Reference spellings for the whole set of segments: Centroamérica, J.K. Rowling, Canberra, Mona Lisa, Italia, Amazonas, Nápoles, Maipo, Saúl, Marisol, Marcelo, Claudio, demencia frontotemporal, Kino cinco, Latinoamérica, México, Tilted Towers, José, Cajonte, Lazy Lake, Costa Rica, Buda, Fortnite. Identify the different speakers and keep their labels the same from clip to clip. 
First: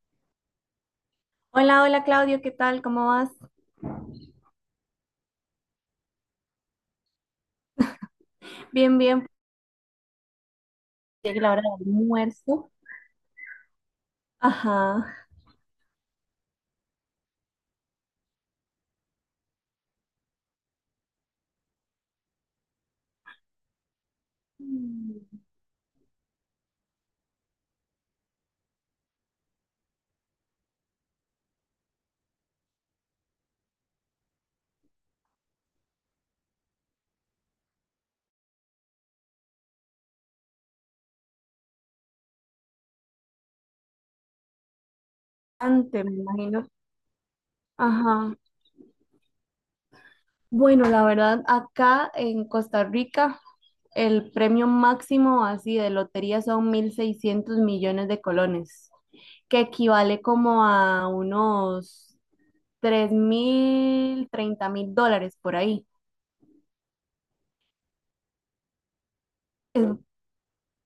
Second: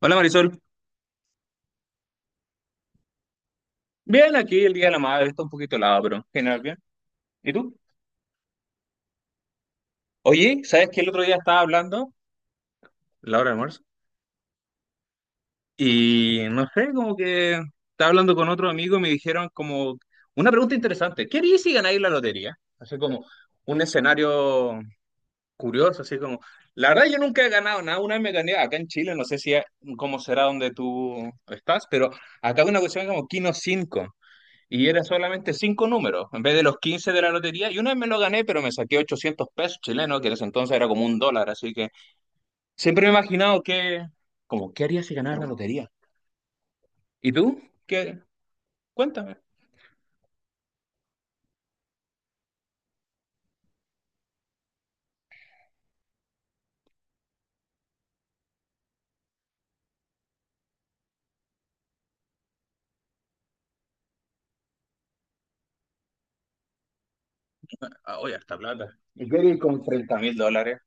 Speaker 1: Hola Marisol.
Speaker 2: Hola, hola Claudio, ¿qué tal? ¿Cómo vas?
Speaker 1: Bien, aquí el Día de la Madre está un poquito helado, pero general bien. ¿Y tú?
Speaker 2: Bien, bien.
Speaker 1: Oye, ¿sabes que el otro día
Speaker 2: Llegue la
Speaker 1: estaba
Speaker 2: hora del
Speaker 1: hablando,
Speaker 2: almuerzo.
Speaker 1: la hora de almuerzo?
Speaker 2: Ajá.
Speaker 1: Y no sé, como que estaba hablando con otro amigo y me dijeron como una pregunta interesante. ¿Qué harías si ganáis la lotería? Así como un escenario
Speaker 2: Mm,
Speaker 1: curioso, así como. La verdad yo nunca he ganado nada, una vez me gané acá en Chile, no sé si cómo será donde tú estás, pero acá hay una cuestión como Kino cinco. Y era solamente cinco números, en vez de los 15 de la lotería. Y una vez me lo gané, pero me saqué 800 pesos chilenos, que en ese entonces era como un dólar. Así que siempre me he imaginado que, como, ¿qué haría si ganara la lotería?
Speaker 2: Antes, me imagino.
Speaker 1: ¿Y tú? ¿Qué?
Speaker 2: Ajá.
Speaker 1: Cuéntame.
Speaker 2: Bueno, la verdad, acá en Costa Rica, el premio máximo así de lotería son 1.600 millones de colones, que equivale como a unos 3.000, 30.000 dólares por ahí.
Speaker 1: Ah, oye, harta plata. ¿Y qué haría con
Speaker 2: Es
Speaker 1: $30,000?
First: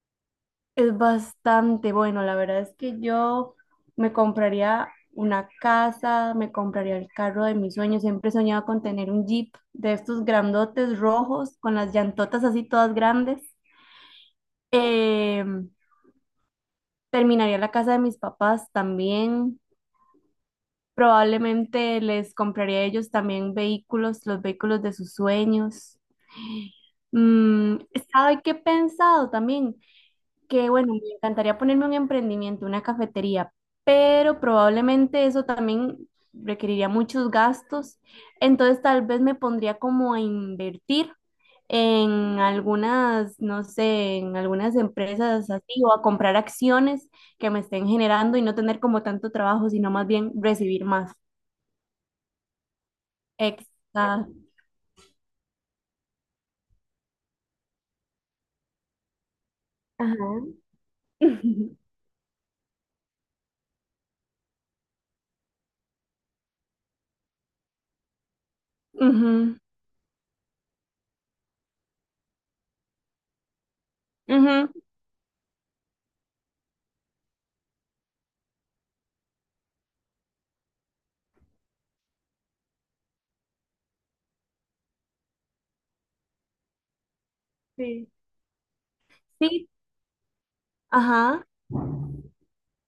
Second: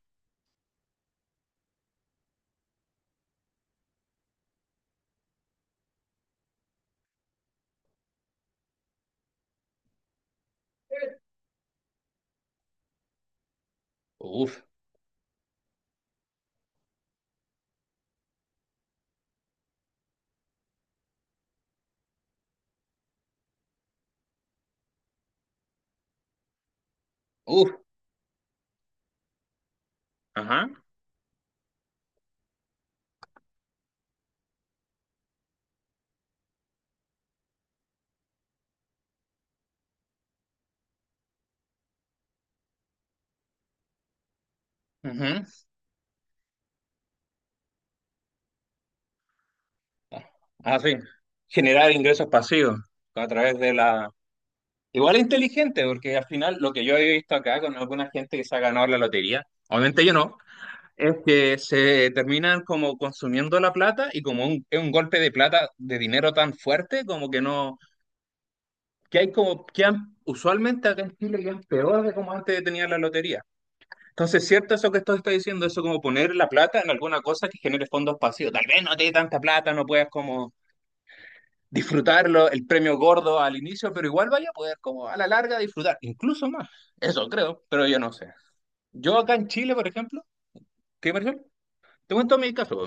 Speaker 2: Es bastante bueno, la verdad es que yo me compraría una casa, me compraría el carro de mis sueños, siempre soñaba con tener un Jeep de estos grandotes rojos, con las llantotas así todas grandes.
Speaker 1: Uf,
Speaker 2: Eh, Terminaría la casa de mis papás también, probablemente les compraría a ellos también vehículos, los vehículos de sus sueños.
Speaker 1: uf.
Speaker 2: Mm, ¿sabe qué he pensado también? Que
Speaker 1: Ajá.
Speaker 2: bueno, me encantaría ponerme un emprendimiento, una cafetería, pero probablemente eso también requeriría muchos gastos, entonces tal vez me pondría como a invertir en algunas, no sé, en algunas
Speaker 1: Ujú.
Speaker 2: empresas así o a comprar acciones que me estén generando y no tener como tanto trabajo, sino más bien
Speaker 1: Ah,
Speaker 2: recibir
Speaker 1: sí.
Speaker 2: más.
Speaker 1: Generar ingresos pasivos a través de la.
Speaker 2: Exacto.
Speaker 1: Igual es inteligente, porque al final lo que yo he visto acá con alguna gente que se ha ganado la lotería, obviamente yo no.
Speaker 2: Ajá.
Speaker 1: Es que se terminan como consumiendo la plata y como es un golpe de plata, de dinero tan fuerte, como que no, que hay
Speaker 2: Ujú,
Speaker 1: como, que usualmente acá en Chile ya es peor de como antes tenía la lotería. Entonces,
Speaker 2: ujú.
Speaker 1: cierto eso que esto está diciendo, eso como poner la plata en alguna cosa que genere fondos pasivos. Tal vez no te dé tanta plata, no puedas como disfrutarlo, el premio gordo al inicio, pero igual vaya a poder como a la larga disfrutar, incluso más. Eso creo, pero yo
Speaker 2: Sí.
Speaker 1: no sé. Yo acá en
Speaker 2: Sí,
Speaker 1: Chile, por ejemplo, ¿qué, Marcelo?
Speaker 2: ajá,
Speaker 1: Te cuento mi caso.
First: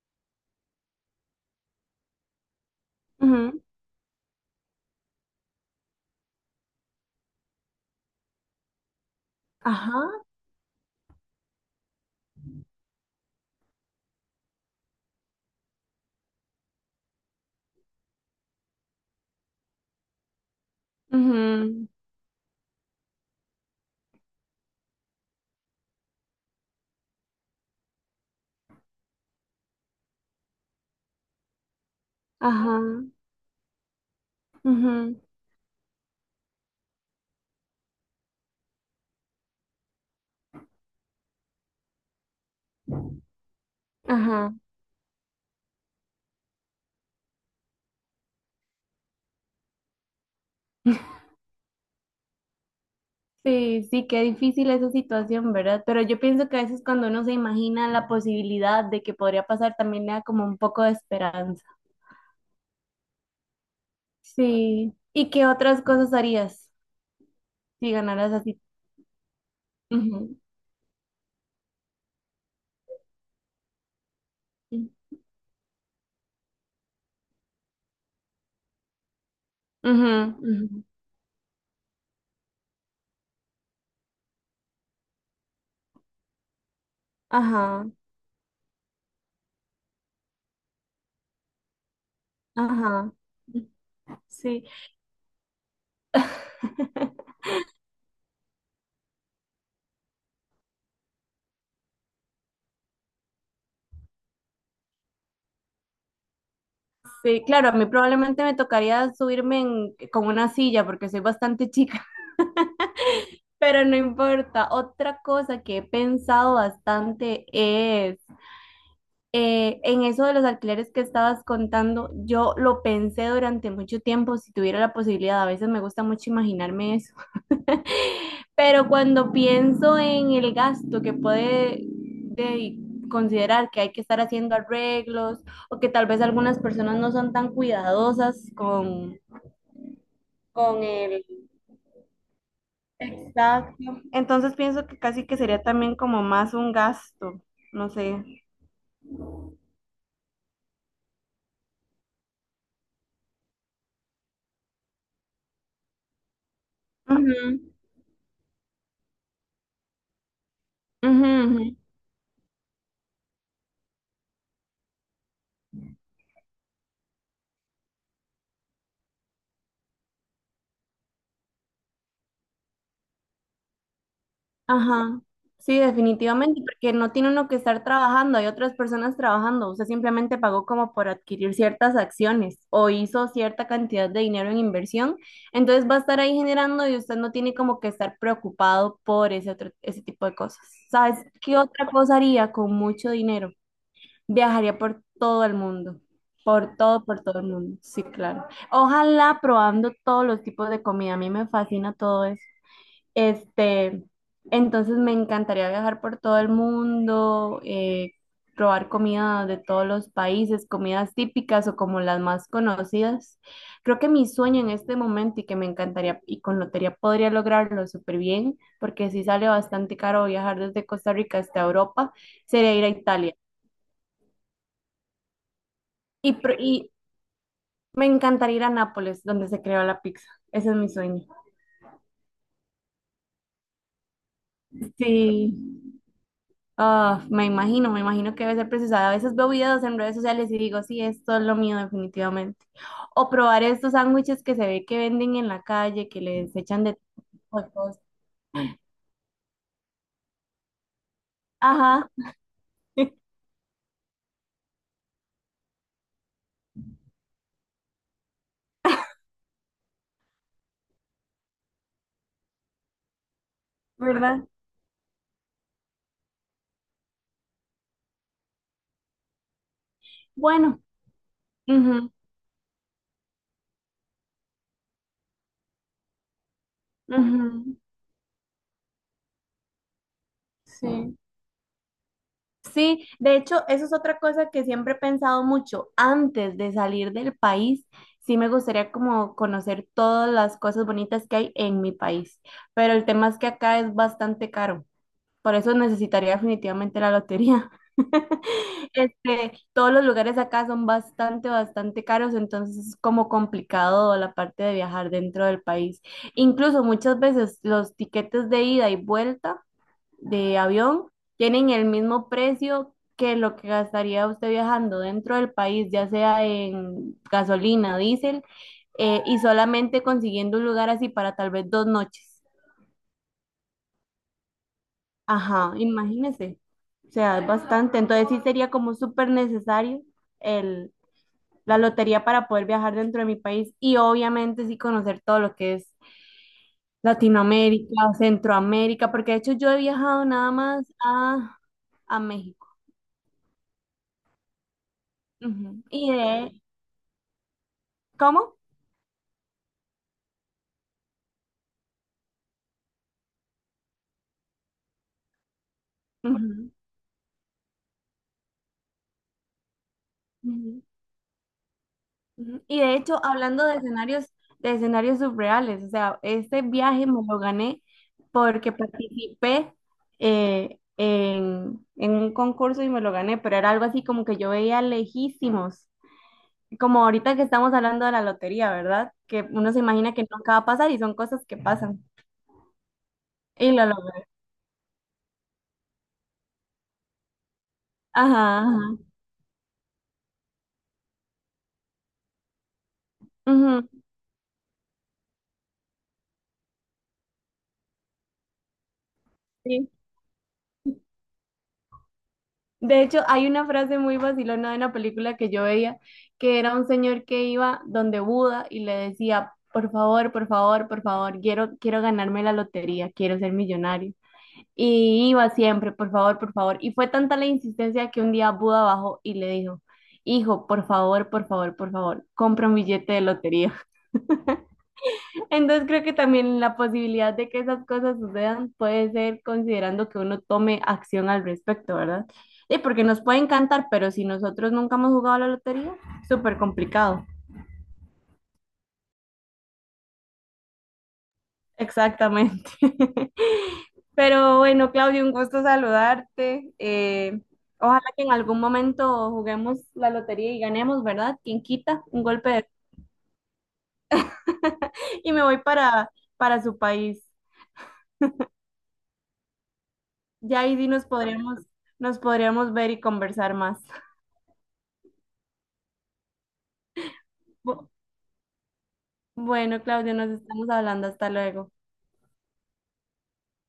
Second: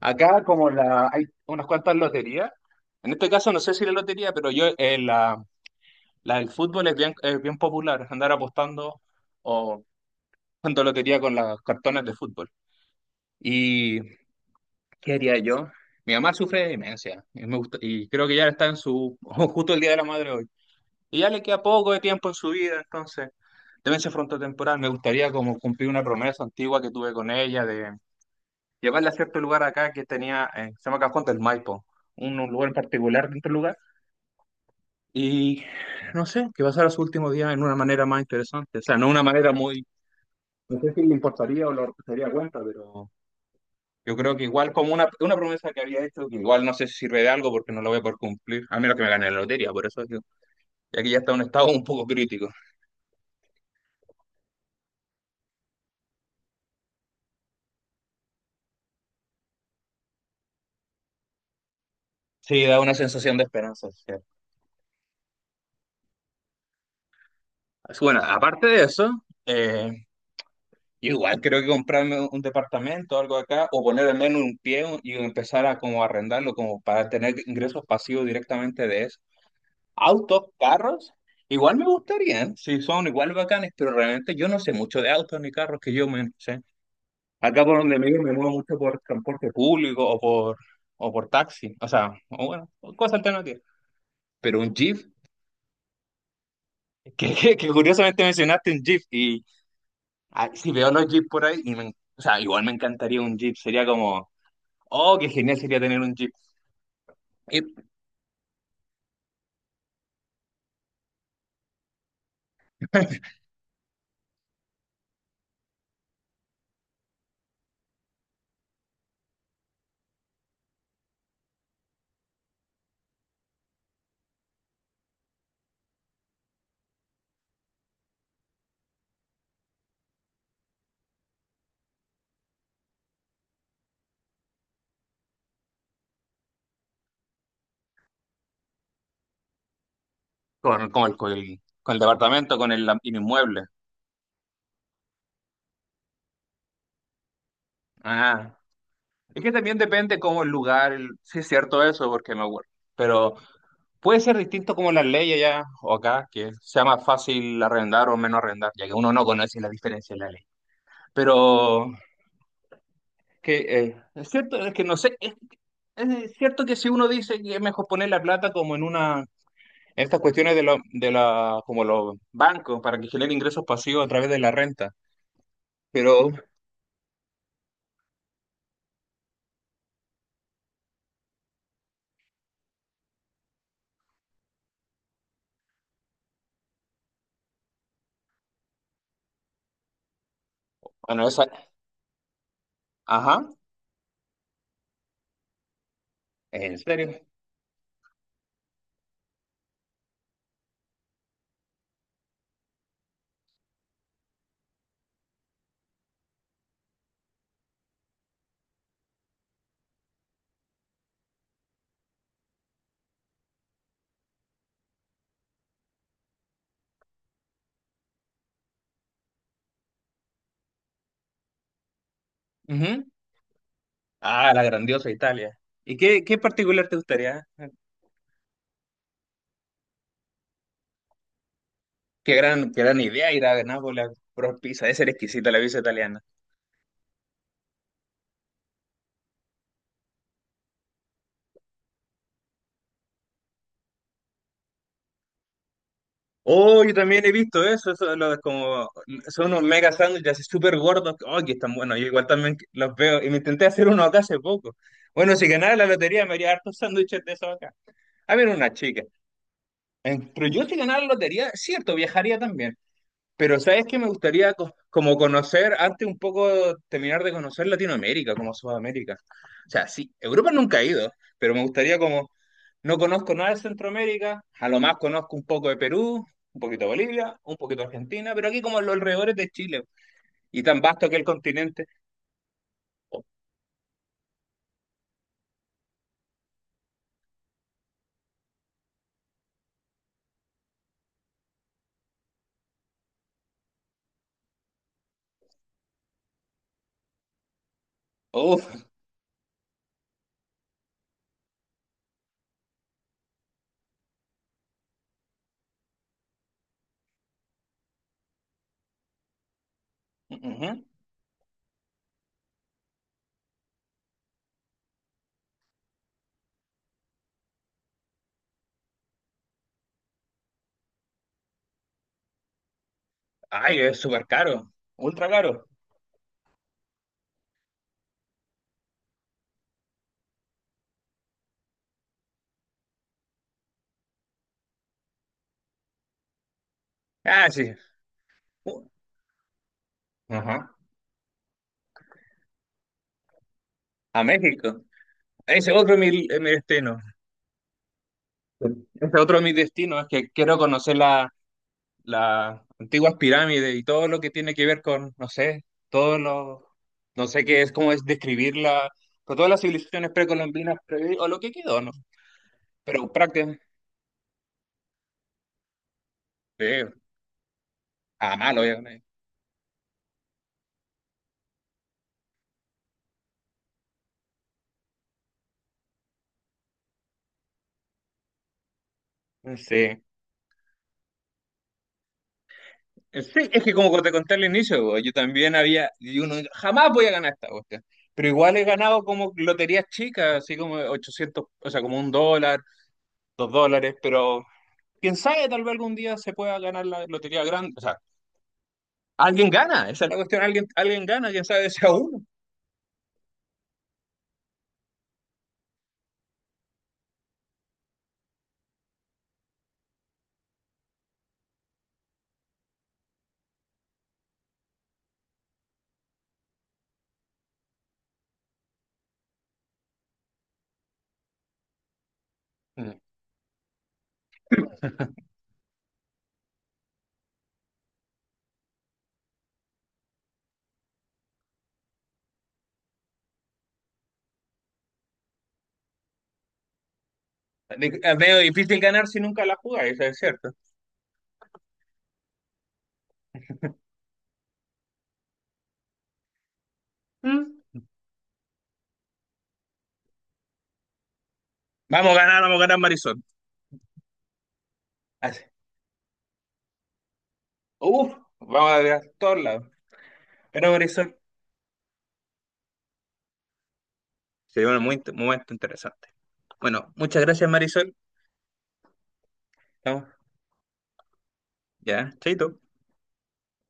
Speaker 1: Acá como la, hay unas cuantas loterías, en este caso
Speaker 2: ujú,
Speaker 1: no sé si la lotería, pero yo la del fútbol es bien popular, andar apostando o
Speaker 2: ajá,
Speaker 1: jugando lotería con los cartones de fútbol. ¿Y qué haría yo? Mi mamá sufre de demencia y creo que ya está en su, justo el Día de la Madre hoy. Y ya le queda
Speaker 2: ujú.
Speaker 1: poco de tiempo en su vida, entonces, demencia frontotemporal, me gustaría como cumplir una promesa antigua que tuve con ella llevarla a cierto lugar acá que tenía, se llama Cajonte, el Maipo, un lugar en
Speaker 2: Ajá,
Speaker 1: particular dentro del lugar,
Speaker 2: ujú,
Speaker 1: y no sé, que pasara su último día en una manera más interesante, o sea, no una manera muy, no sé si le importaría o lo se daría cuenta, pero yo creo que
Speaker 2: ajá.
Speaker 1: igual como una promesa que había hecho, que igual no sé si sirve de algo porque no lo voy a poder cumplir, a menos que me gane la lotería, por eso digo, ya que ya está en un estado un poco crítico.
Speaker 2: Sí, sí, qué difícil esa situación, ¿verdad? Pero yo pienso que a veces cuando uno se imagina la posibilidad de que podría pasar, también le da como un poco de esperanza.
Speaker 1: Sí, da una sensación de esperanza, es cierto.
Speaker 2: Sí. ¿Y qué otras cosas harías si
Speaker 1: Bueno,
Speaker 2: ganaras así?
Speaker 1: aparte de eso... eh,
Speaker 2: Ujú,
Speaker 1: Yo igual creo que comprarme un departamento o algo acá, o poner al menos un pie
Speaker 2: sí.
Speaker 1: y empezar a como arrendarlo, como para tener ingresos pasivos directamente de eso.
Speaker 2: Ujú,
Speaker 1: Autos,
Speaker 2: ujú.
Speaker 1: carros, igual me gustarían, si son igual bacanes, pero realmente yo no sé mucho de autos ni carros que yo me no sé. Acá por
Speaker 2: Ajá,
Speaker 1: donde me vivo me muevo mucho por transporte público o por taxi, o sea, o bueno,
Speaker 2: ajá.
Speaker 1: cosas alternativas. Pero
Speaker 2: Sí.
Speaker 1: un Jeep, que, que, que curiosamente mencionaste un Jeep, y si veo los Jeep por ahí, y me, o sea, igual me encantaría un Jeep, sería como oh, qué genial sería tener un jeep.
Speaker 2: Sí,
Speaker 1: Y
Speaker 2: claro, a mí probablemente me tocaría subirme en- con una silla porque soy bastante chica. Pero no importa. Otra cosa que he pensado bastante es en eso de los alquileres que estabas contando, yo lo pensé durante mucho tiempo, si tuviera la posibilidad, a veces me gusta mucho imaginarme eso, pero cuando pienso en el gasto que puede de- considerar que hay que estar haciendo arreglos o que tal vez algunas personas no son tan cuidadosas con
Speaker 1: con, con el,
Speaker 2: el
Speaker 1: con el- con el departamento, con el inmueble.
Speaker 2: Exacto. Entonces pienso que casi que sería también como más un gasto, no sé.
Speaker 1: Ah, es que también depende cómo el lugar, sí es cierto eso, porque me acuerdo. Pero puede ser distinto como las leyes allá o acá, que sea más
Speaker 2: Ujú,
Speaker 1: fácil arrendar o menos arrendar, ya que uno no conoce la diferencia de la ley.
Speaker 2: ujú, ujú.
Speaker 1: Pero que es cierto, es que no sé, es cierto que si uno dice que es mejor poner la plata como en una, en estas cuestiones de, de la, como los bancos, para que generen ingresos pasivos a través de la renta.
Speaker 2: Ajá. Sí,
Speaker 1: Pero,
Speaker 2: definitivamente, porque no tiene uno que estar trabajando, hay otras personas trabajando. Usted simplemente pagó como por adquirir ciertas acciones o hizo cierta cantidad de dinero en inversión. Entonces va a estar ahí generando y usted no tiene como que estar preocupado por ese otro, ese tipo de cosas. ¿Sabes
Speaker 1: bueno, esa,
Speaker 2: qué otra cosa haría con mucho
Speaker 1: ajá,
Speaker 2: dinero? Viajaría por todo el mundo,
Speaker 1: en serio.
Speaker 2: por todo el mundo, sí, claro. Ojalá probando todos los tipos de comida, a mí me fascina todo eso. Este, entonces me encantaría viajar por todo el mundo, probar comida de todos los países, comidas típicas o como las más conocidas. Creo que mi sueño en este momento y que me encantaría y con lotería podría lograrlo súper bien, porque sí sale bastante caro viajar desde Costa Rica hasta Europa, sería ir a
Speaker 1: Ujú.
Speaker 2: Italia.
Speaker 1: Ah, la grandiosa Italia. ¿Y qué,
Speaker 2: Y,
Speaker 1: qué
Speaker 2: pro-
Speaker 1: particular
Speaker 2: y
Speaker 1: te gustaría?
Speaker 2: Me encantaría ir a Nápoles, donde se creó la pizza. Ese es mi sueño.
Speaker 1: Qué gran idea ir a Nápoles a probar pizza, debe ser exquisita
Speaker 2: Sí,
Speaker 1: la pizza italiana.
Speaker 2: ah, me imagino que debe ser preciosa. A veces veo videos en redes sociales y digo, sí, esto es lo mío definitivamente. O probar estos sándwiches que se ve que venden en la calle, que les
Speaker 1: Oh,
Speaker 2: echan
Speaker 1: yo
Speaker 2: de
Speaker 1: también he
Speaker 2: tipo
Speaker 1: visto
Speaker 2: de
Speaker 1: eso,
Speaker 2: cosas.
Speaker 1: eso lo como, son unos mega sándwiches así súper gordos, oh, que están buenos, yo
Speaker 2: Ajá,
Speaker 1: igual también los veo, y me intenté hacer uno acá hace poco. Bueno, si ganara la lotería me haría hartos sándwiches de esos acá. A ver, una chica. Pero yo si ganara la lotería, cierto, viajaría también. Pero sabes que me
Speaker 2: ¿verdad?
Speaker 1: gustaría como conocer, antes un poco terminar de conocer Latinoamérica, como Sudamérica. O sea, sí, Europa nunca
Speaker 2: Bueno,
Speaker 1: he ido, pero me gustaría
Speaker 2: ujú,
Speaker 1: como, no conozco nada de Centroamérica, a lo más conozco un poco de Perú, un poquito de Bolivia, un
Speaker 2: ujú,
Speaker 1: poquito de Argentina, pero aquí como en los alrededores de Chile, y tan vasto que
Speaker 2: sí.
Speaker 1: el continente.
Speaker 2: Sí, de hecho, eso es otra cosa que siempre he pensado mucho. Antes de salir del país, sí me gustaría como conocer todas las cosas bonitas que hay en mi país, pero el tema es que acá es bastante caro. Por eso necesitaría definitivamente la lotería.
Speaker 1: Uf,
Speaker 2: Este, todos los lugares acá son bastante, bastante caros, entonces es como complicado la parte de viajar dentro del país. Incluso muchas veces los tiquetes de ida y vuelta de
Speaker 1: ujú.
Speaker 2: avión tienen el mismo precio que lo que gastaría usted viajando dentro del país, ya sea en gasolina, diésel, y solamente consiguiendo un lugar así para tal vez 2 noches.
Speaker 1: Ay, es súper caro, ultra caro.
Speaker 2: Ajá, imagínese. O sea, es bastante. Entonces sí sería como súper necesario el, la lotería para poder viajar dentro de mi país y obviamente sí conocer todo lo que es
Speaker 1: Ah, sí.
Speaker 2: Latinoamérica,
Speaker 1: U-
Speaker 2: Centroamérica, porque de hecho yo he viajado nada
Speaker 1: Ajá.
Speaker 2: más a México.
Speaker 1: A México. Ese es
Speaker 2: Ujú.
Speaker 1: otro es
Speaker 2: Y
Speaker 1: mi
Speaker 2: de,
Speaker 1: destino.
Speaker 2: ¿cómo?
Speaker 1: Ese otro de mis destinos, es que quiero conocer la las antiguas pirámides y todo lo que tiene que ver con, no sé, todos los,
Speaker 2: Ujú,
Speaker 1: no sé qué es, cómo es describirla, pero todas las civilizaciones precolombinas
Speaker 2: ujú,
Speaker 1: o lo que quedó, ¿no?
Speaker 2: ujú. Y de
Speaker 1: Pero
Speaker 2: hecho,
Speaker 1: prácticamente,
Speaker 2: hablando de escenarios surreales, o sea, este
Speaker 1: sí,
Speaker 2: viaje me lo gané
Speaker 1: a malo,
Speaker 2: porque
Speaker 1: obviamente.
Speaker 2: participé en un concurso y me lo gané, pero era algo así como que yo veía lejísimos, como ahorita que estamos hablando de la lotería, ¿verdad? Que uno se
Speaker 1: Sí.
Speaker 2: imagina que nunca va a pasar y son cosas que pasan.
Speaker 1: Sí, es
Speaker 2: Y
Speaker 1: que
Speaker 2: lo
Speaker 1: como te
Speaker 2: logré.
Speaker 1: conté al inicio, bo, yo también había, y uno, jamás voy a ganar esta cuestión. Pero igual
Speaker 2: Ajá,
Speaker 1: he
Speaker 2: ajá.
Speaker 1: ganado como loterías chicas, así como 800 o sea, como un dólar, dos
Speaker 2: Ujú,
Speaker 1: dólares, pero quién sabe, tal vez algún día se pueda ganar la lotería grande. Alguien gana,
Speaker 2: sí.
Speaker 1: esa es la cuestión, alguien, alguien gana, ya sabes, sea uno.
Speaker 2: De hecho, hay una frase muy vacilona de una película que yo veía, que era un señor que iba donde Buda y le decía, por favor, por favor, por favor, quiero ganarme la lotería, quiero ser millonario. Y iba siempre, por favor, por favor. Y fue tanta la insistencia que un día Buda bajó y le dijo, hijo, por favor, por favor, por favor, compra un
Speaker 1: Mm.
Speaker 2: billete de lotería. Entonces creo que también la posibilidad de que esas cosas sucedan puede ser considerando que uno tome acción al respecto, ¿verdad? Sí, porque nos puede encantar, pero si nosotros nunca hemos jugado a la lotería, súper complicado.
Speaker 1: Es medio difícil ganar si nunca la jugáis, eso es cierto.
Speaker 2: Exactamente. Pero bueno, Claudio, un gusto saludarte.
Speaker 1: Mm.
Speaker 2: Ojalá que en algún momento juguemos la lotería y ganemos, ¿verdad? ¿Quién quita un golpe
Speaker 1: Vamos a
Speaker 2: de...
Speaker 1: ganar Marisol.
Speaker 2: Y
Speaker 1: Así.
Speaker 2: me voy para su país.
Speaker 1: Uf, vamos a ganar todos lados.
Speaker 2: Ya
Speaker 1: Pero
Speaker 2: ahí sí
Speaker 1: Marisol,
Speaker 2: nos podríamos ver y conversar más.
Speaker 1: se dio un momento interesante. Bueno, muchas gracias
Speaker 2: Bu-
Speaker 1: Marisol.
Speaker 2: Bueno,
Speaker 1: Vamos,
Speaker 2: Claudio, nos estamos hablando. Hasta luego.
Speaker 1: ya, chaito.